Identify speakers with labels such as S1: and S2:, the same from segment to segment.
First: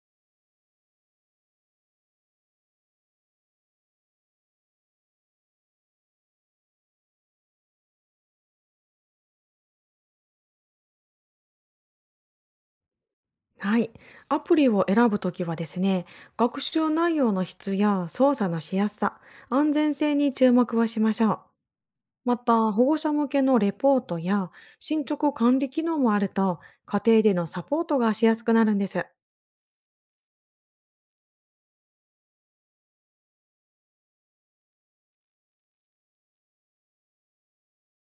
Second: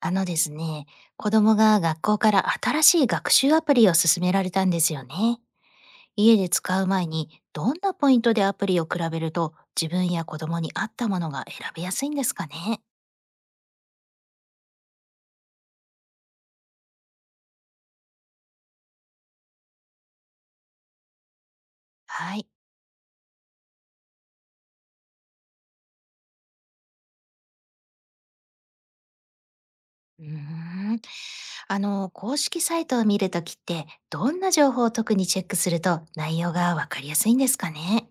S1: あのですね、子供が学校から新しい学習アプリを勧められたんですよね。家で使う前にどんなポイントでアプリを比べると自分や子供に合ったものが選びやすいんですかね。
S2: はい。アプリを選ぶときはですね、学習内容の質や操作のしやすさ、安全性に注目をしましょう。ま
S1: はい。
S2: た、保護者向けのレポートや進捗管理機能もあると、家庭でのサポートがしやすくなるんです。
S1: うーん。公式サイトを見るときってどんな情報を特にチェックすると内容がわかりやすいんですかね。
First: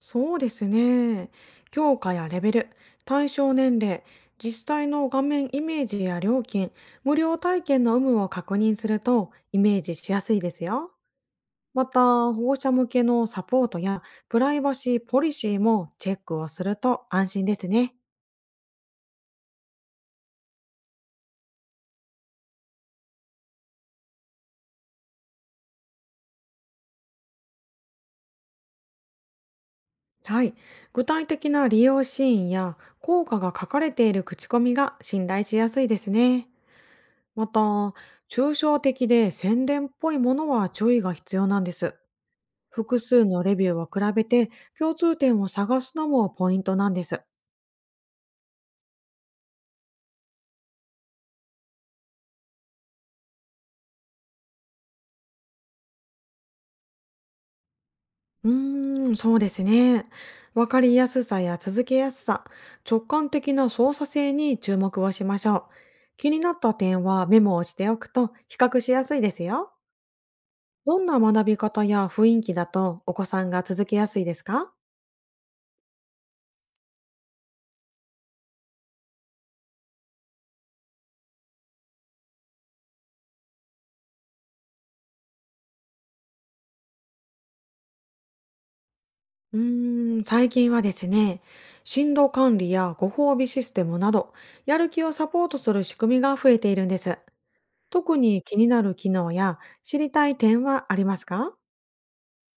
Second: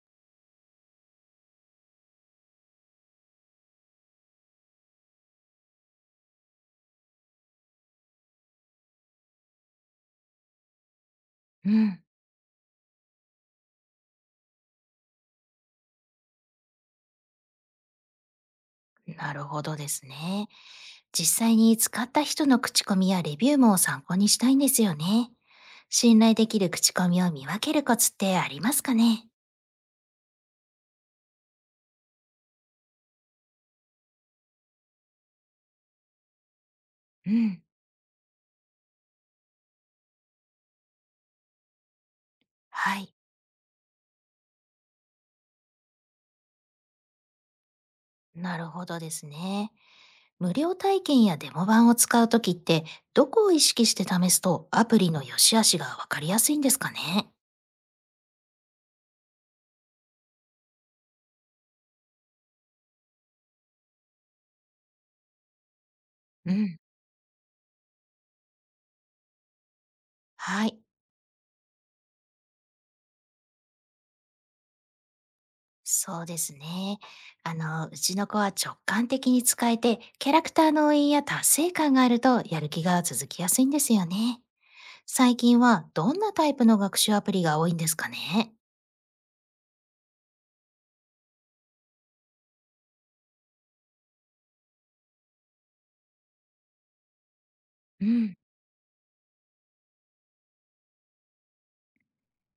S2: そうですね。強化やレベル、対象年齢、実際の画面イメージや料金、無料体験の有無を確認するとイメージしやすいですよ。
S1: う
S2: また、
S1: ん。
S2: 保護者向けのサポートやプライバシーポリシーもチェックをすると安心ですね。
S1: なるほどですね。実際に使った人の口コミやレビューも参考にしたいんですよね。信頼できる口コミを見分けるコツってありますかね？
S2: はい。具体的な利用シーンや効果が書かれている口コミが信頼しやすいですね。
S1: う
S2: また、
S1: ん、
S2: 抽象的で宣伝っぽいものは注意が必要なんです。
S1: は
S2: 複
S1: い。
S2: 数のレビューを比べて共通点を探すのもポイントなんです。
S1: なるほどですね。無料体験やデモ版を使うときって、どこを意識して試すとアプリの良し悪しがわかりやすいんですかね？
S2: そうですね。わかりやすさや続けやすさ、直感的な操作性に注目をしましょう。気にな
S1: う
S2: った
S1: ん、
S2: 点はメモをしておくと比較しやすいですよ。
S1: はい、
S2: どんな学び方や雰囲気だとお子さんが続けやすいですか？
S1: そうですね。うちの子は直感的に使えて、キャラクターの応援や達成感があるとやる気が続きやすいんですよね。最近はどんなタイプの学習アプリが多いんですかね？
S2: 最近はですね、振動管理やご褒美システムなど、やる気をサポートする仕組みが増えているんです。
S1: う
S2: 特
S1: ん。
S2: に気になる機能や知りたい点はありますか？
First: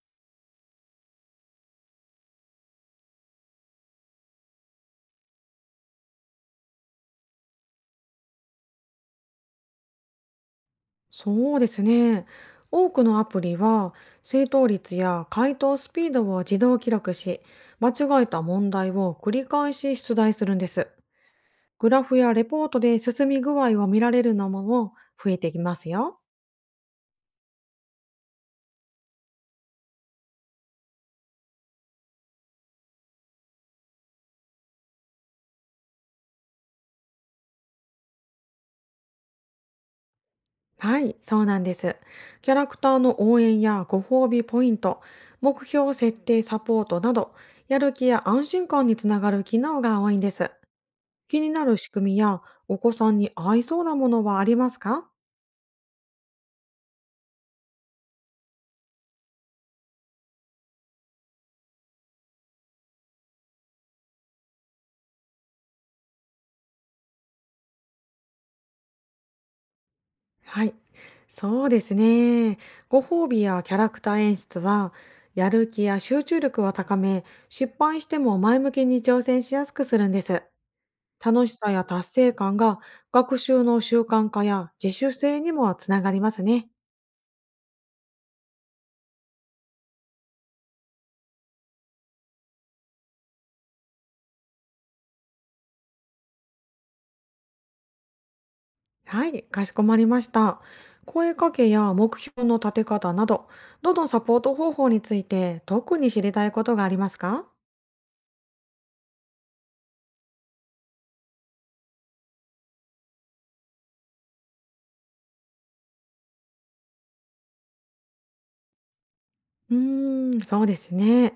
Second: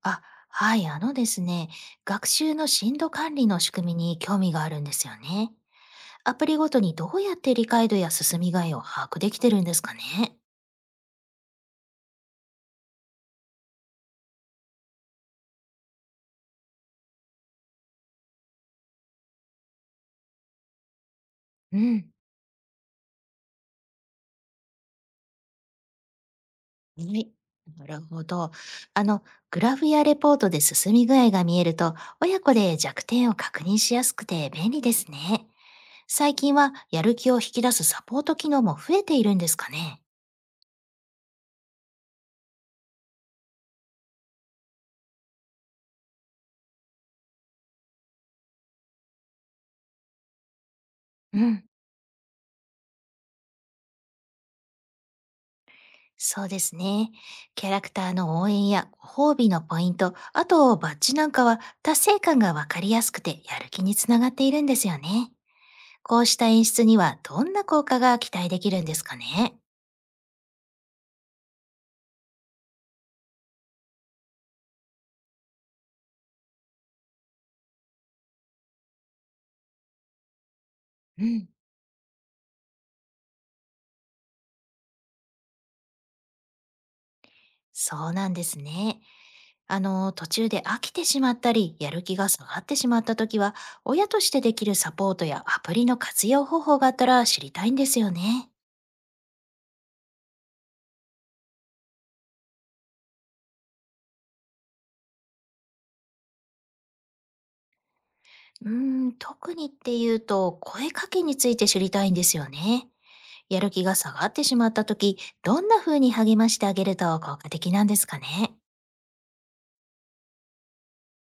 S1: あ、はい、あのですね、学習の進度管理の仕組みに興味があるんですよね。アプリごとにどうやって理解度や進み具合を把握できてるんですかね？
S2: そうですね。多くのアプリは正答率や回答スピードを自動記録し、間違えた問題を繰り返し出題するんです。
S1: う
S2: グラ
S1: ん。
S2: フやレポートで進み具合を見られるのも増えてきますよ。
S1: はい。なるほど。あの、グラフやレポートで進み具合が見えると、親子で弱点を確認しやすくて便利ですね。最近はやる気を引き出すサポート機能も増えているんですかね。
S2: はい、そうなんです。キャラクターの応援やご褒美ポイント、目標設定サポートなど、やる気や安心感につながる機能が多いんです。気
S1: う
S2: に
S1: ん、
S2: なる仕組みやお子さんに合いそうなものはありますか？
S1: そうですね。キャラクターの応援やご褒美のポイント、あとバッジなんかは達成感がわかりやすくてやる気につながっているんですよね。こうした演出にはどんな効果が期待できるんですかね？
S2: はい、そうですね。ご褒美やキャラクター演出は、やる気や集中力を高め、失敗しても前向きに挑戦しやすくするんです。
S1: う
S2: 楽
S1: ん、
S2: しさや達成感が学習の習慣化や自主性にもつながりますね。
S1: そうなんですね。途中で飽きてしまったり、やる気が下がってしまった時は、親としてできるサポートやアプリの活用方法があったら知りたいんですよね。
S2: はい、かしこまりました。声かけや目標の立て方など、どのサポート方法について特に知りたいことがありますか？
S1: うーん、特にっていうと、声かけについて知りたいんですよね。やる気が下がってしまった時、どんな風に励ましてあげると効果的なんですかね？
S2: そうですね。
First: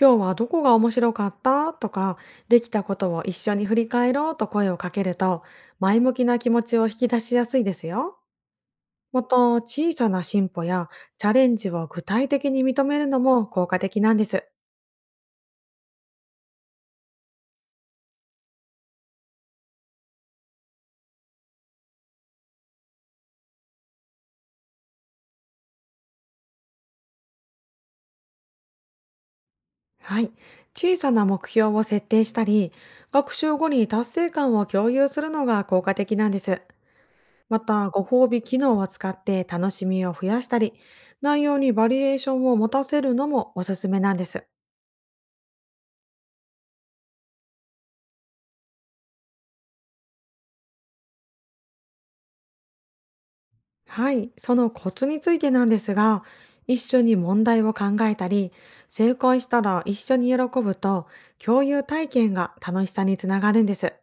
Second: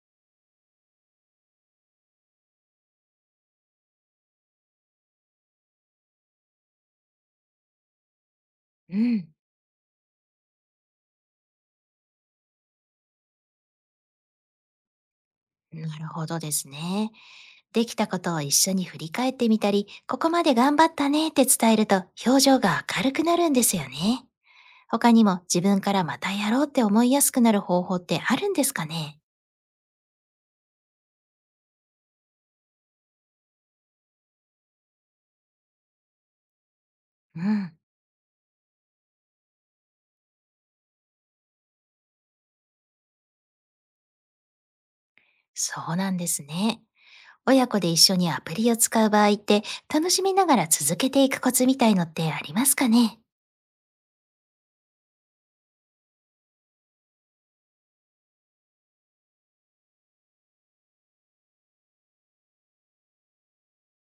S2: 今日はどこが面白かったとか、できたことを一緒に振り返ろうと声をかけると、前向きな気持ちを引き出しやすいですよ。
S1: う
S2: ま
S1: ん。
S2: た、小さな進歩やチャレンジを具体的に認めるのも効果的なんです。
S1: なるほどですね。できたことを一緒に振り返ってみたり、ここまで頑張ったねって伝えると表情が明るくなるんですよね。他にも自分からまたやろうって思いやすくなる方法ってあるんですかね？
S2: はい。小さな目標を設定したり、学習後に達成感を共有するのが効果的なんです。
S1: う
S2: ま
S1: ん。
S2: た、ご褒美機能を使って楽しみを増やしたり、内容にバリエーションを持たせるのもおすすめなんです。
S1: そうなんですね。親子で一緒にアプリを使う場合って、楽しみながら続けていくコツみたいのってありますかね？
S2: はい、そのコツについてなんですが、一緒に問題を考えたり、正解したら一緒に喜ぶと、共有体験が楽しさにつながるんです。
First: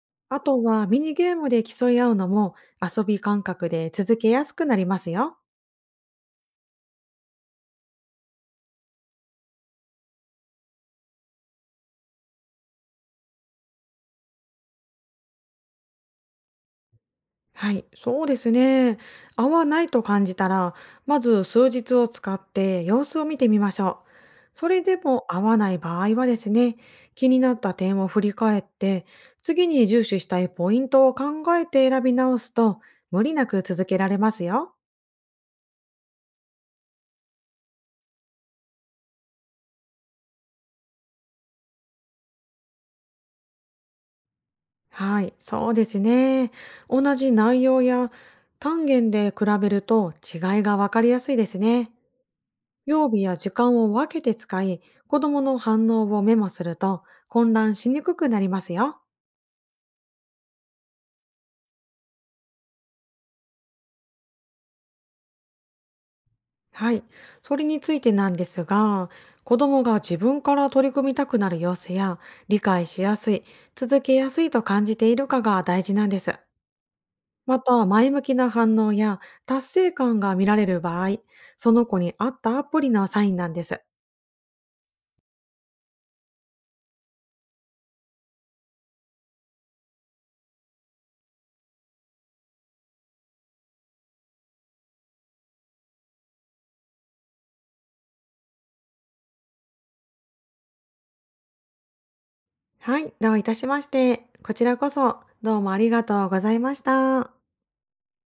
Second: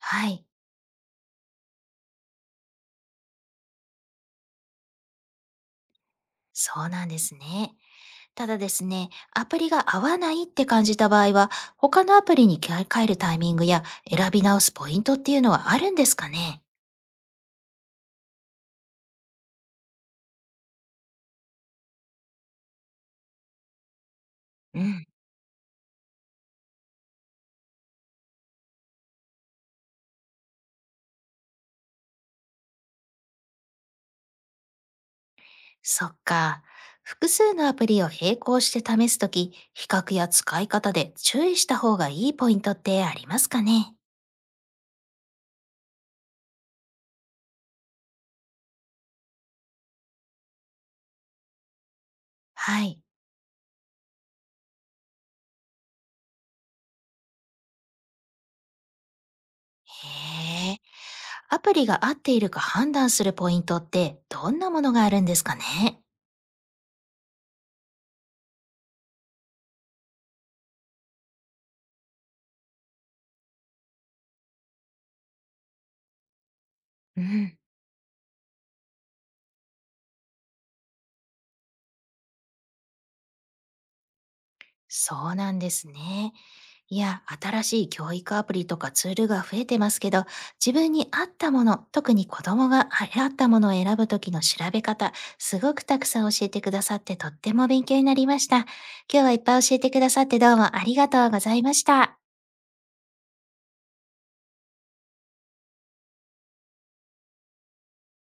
S1: は
S2: あ
S1: い。
S2: とはミニゲームで競い合うのも遊び感覚で続けやすくなりますよ。
S1: そうなんですね。ただですね、アプリが合わないって感じた場合は、他のアプリに切り替えるタイミングや選び直すポイントっていうのはあるんですかね？
S2: はい、そうですね。合わないと感じたら、まず数日を使って様子を見てみましょう。そ
S1: う
S2: れで
S1: ん、
S2: も合わない場合はですね、気になった点を振り返って、次に重視したいポイントを考えて選び直すと、無理なく続けられますよ。
S1: そっか。複数のアプリを並行して試すとき、比較や使い方で注意した方がいいポイントってありますかね？
S2: はい、そうですね。同じ内容や単元で比べると違いがわかりやすいですね。
S1: はい。
S2: 曜日や時間を分けて使い、子供の反応をメモすると混乱しにくくなりますよ。
S1: へえ。アプリが合っているか判断するポイントってどんなものがあるんですかね？
S2: はい。それについてなんですが、子供が自分から取り組みたくなる様子や、理解しやすい、続けやすいと感じているかが大事なんです。
S1: う
S2: ま
S1: ん。
S2: た、前向きな反応や達成感が見られる場合、その子に合ったアプリのサインなんです。
S1: そうなんですね。いや、新しい教育アプリとかツールが増えてますけど、自分に合ったもの、特に子供が合ったものを選ぶときの調べ方、すごくたくさん教えてくださってとっても勉強になりました。今日はいっぱい教えてくださってどうもありがとうございました。
S2: はい。どういたしまして。こちらこそ、どうもありがとうございました。